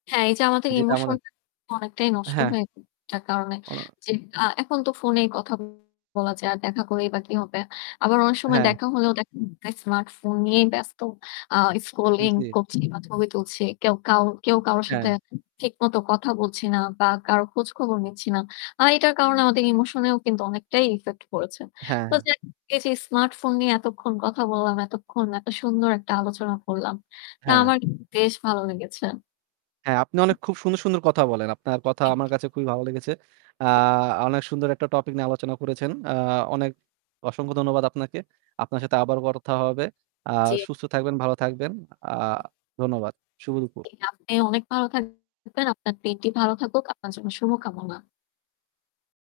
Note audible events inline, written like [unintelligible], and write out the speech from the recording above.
হ্যাঁ, এই যে আমাদের যেটা emotion আমাদের। অনেকটাই নষ্ট হ্যাঁ। হয়ে যায় তার কারণে। অ যে আ এখন তো phone-এই কথা বলা যায় আর দেখা করলেই বা কি হবে? আবার অনেক সময় হ্যাঁ। দেখা হলেও দেখা যায় smartphone নিয়েই ব্যস্ত। আ scrolling জি। করছি বা ছবি তুলছি। কেউ কাউ কেউ কারো সাথে হ্যাঁ। ঠিকমতো কথা বলছি না বা কারো খোঁজখবর নিচ্ছি না। আ এটার কারণে আমাদের emotion-এও কিন্তু অনেকটাই effect পড়েছে। হ্যাঁ। তো হ্যাঁ। যে এই যে smartphone নিয়ে এতক্ষণ কথা বললাম, এতক্ষণ একটা সুন্দর একটা আলোচনা করলাম, তা হ্যাঁ। আমার বেশ ভালো লেগেছে। হ্যাঁ, আপনি অনেক খুব সুন্দর, সুন্দর কথা বলেন। আপনার কথা আমার [unintelligible] কাছে খুবই ভালো লেগেছে। আ [unintelligible] আ অনেক সুন্দর একটা topic নিয়ে আলোচনা করেছেন। আ অনেক অসংখ্য ধন্যবাদ আপনাকে। আপনার সাথে আবারও কথা হবে। আ জি। সুস্থ থাকবেন, ভালো থাকবেন। আ ধন্যবাদ। শুভ দুপুর। জি, আপনি অনেক ভালো থাকবেন আপনার দিনটি ভালো থাকুক। আপনার জন্য শুভকামনা।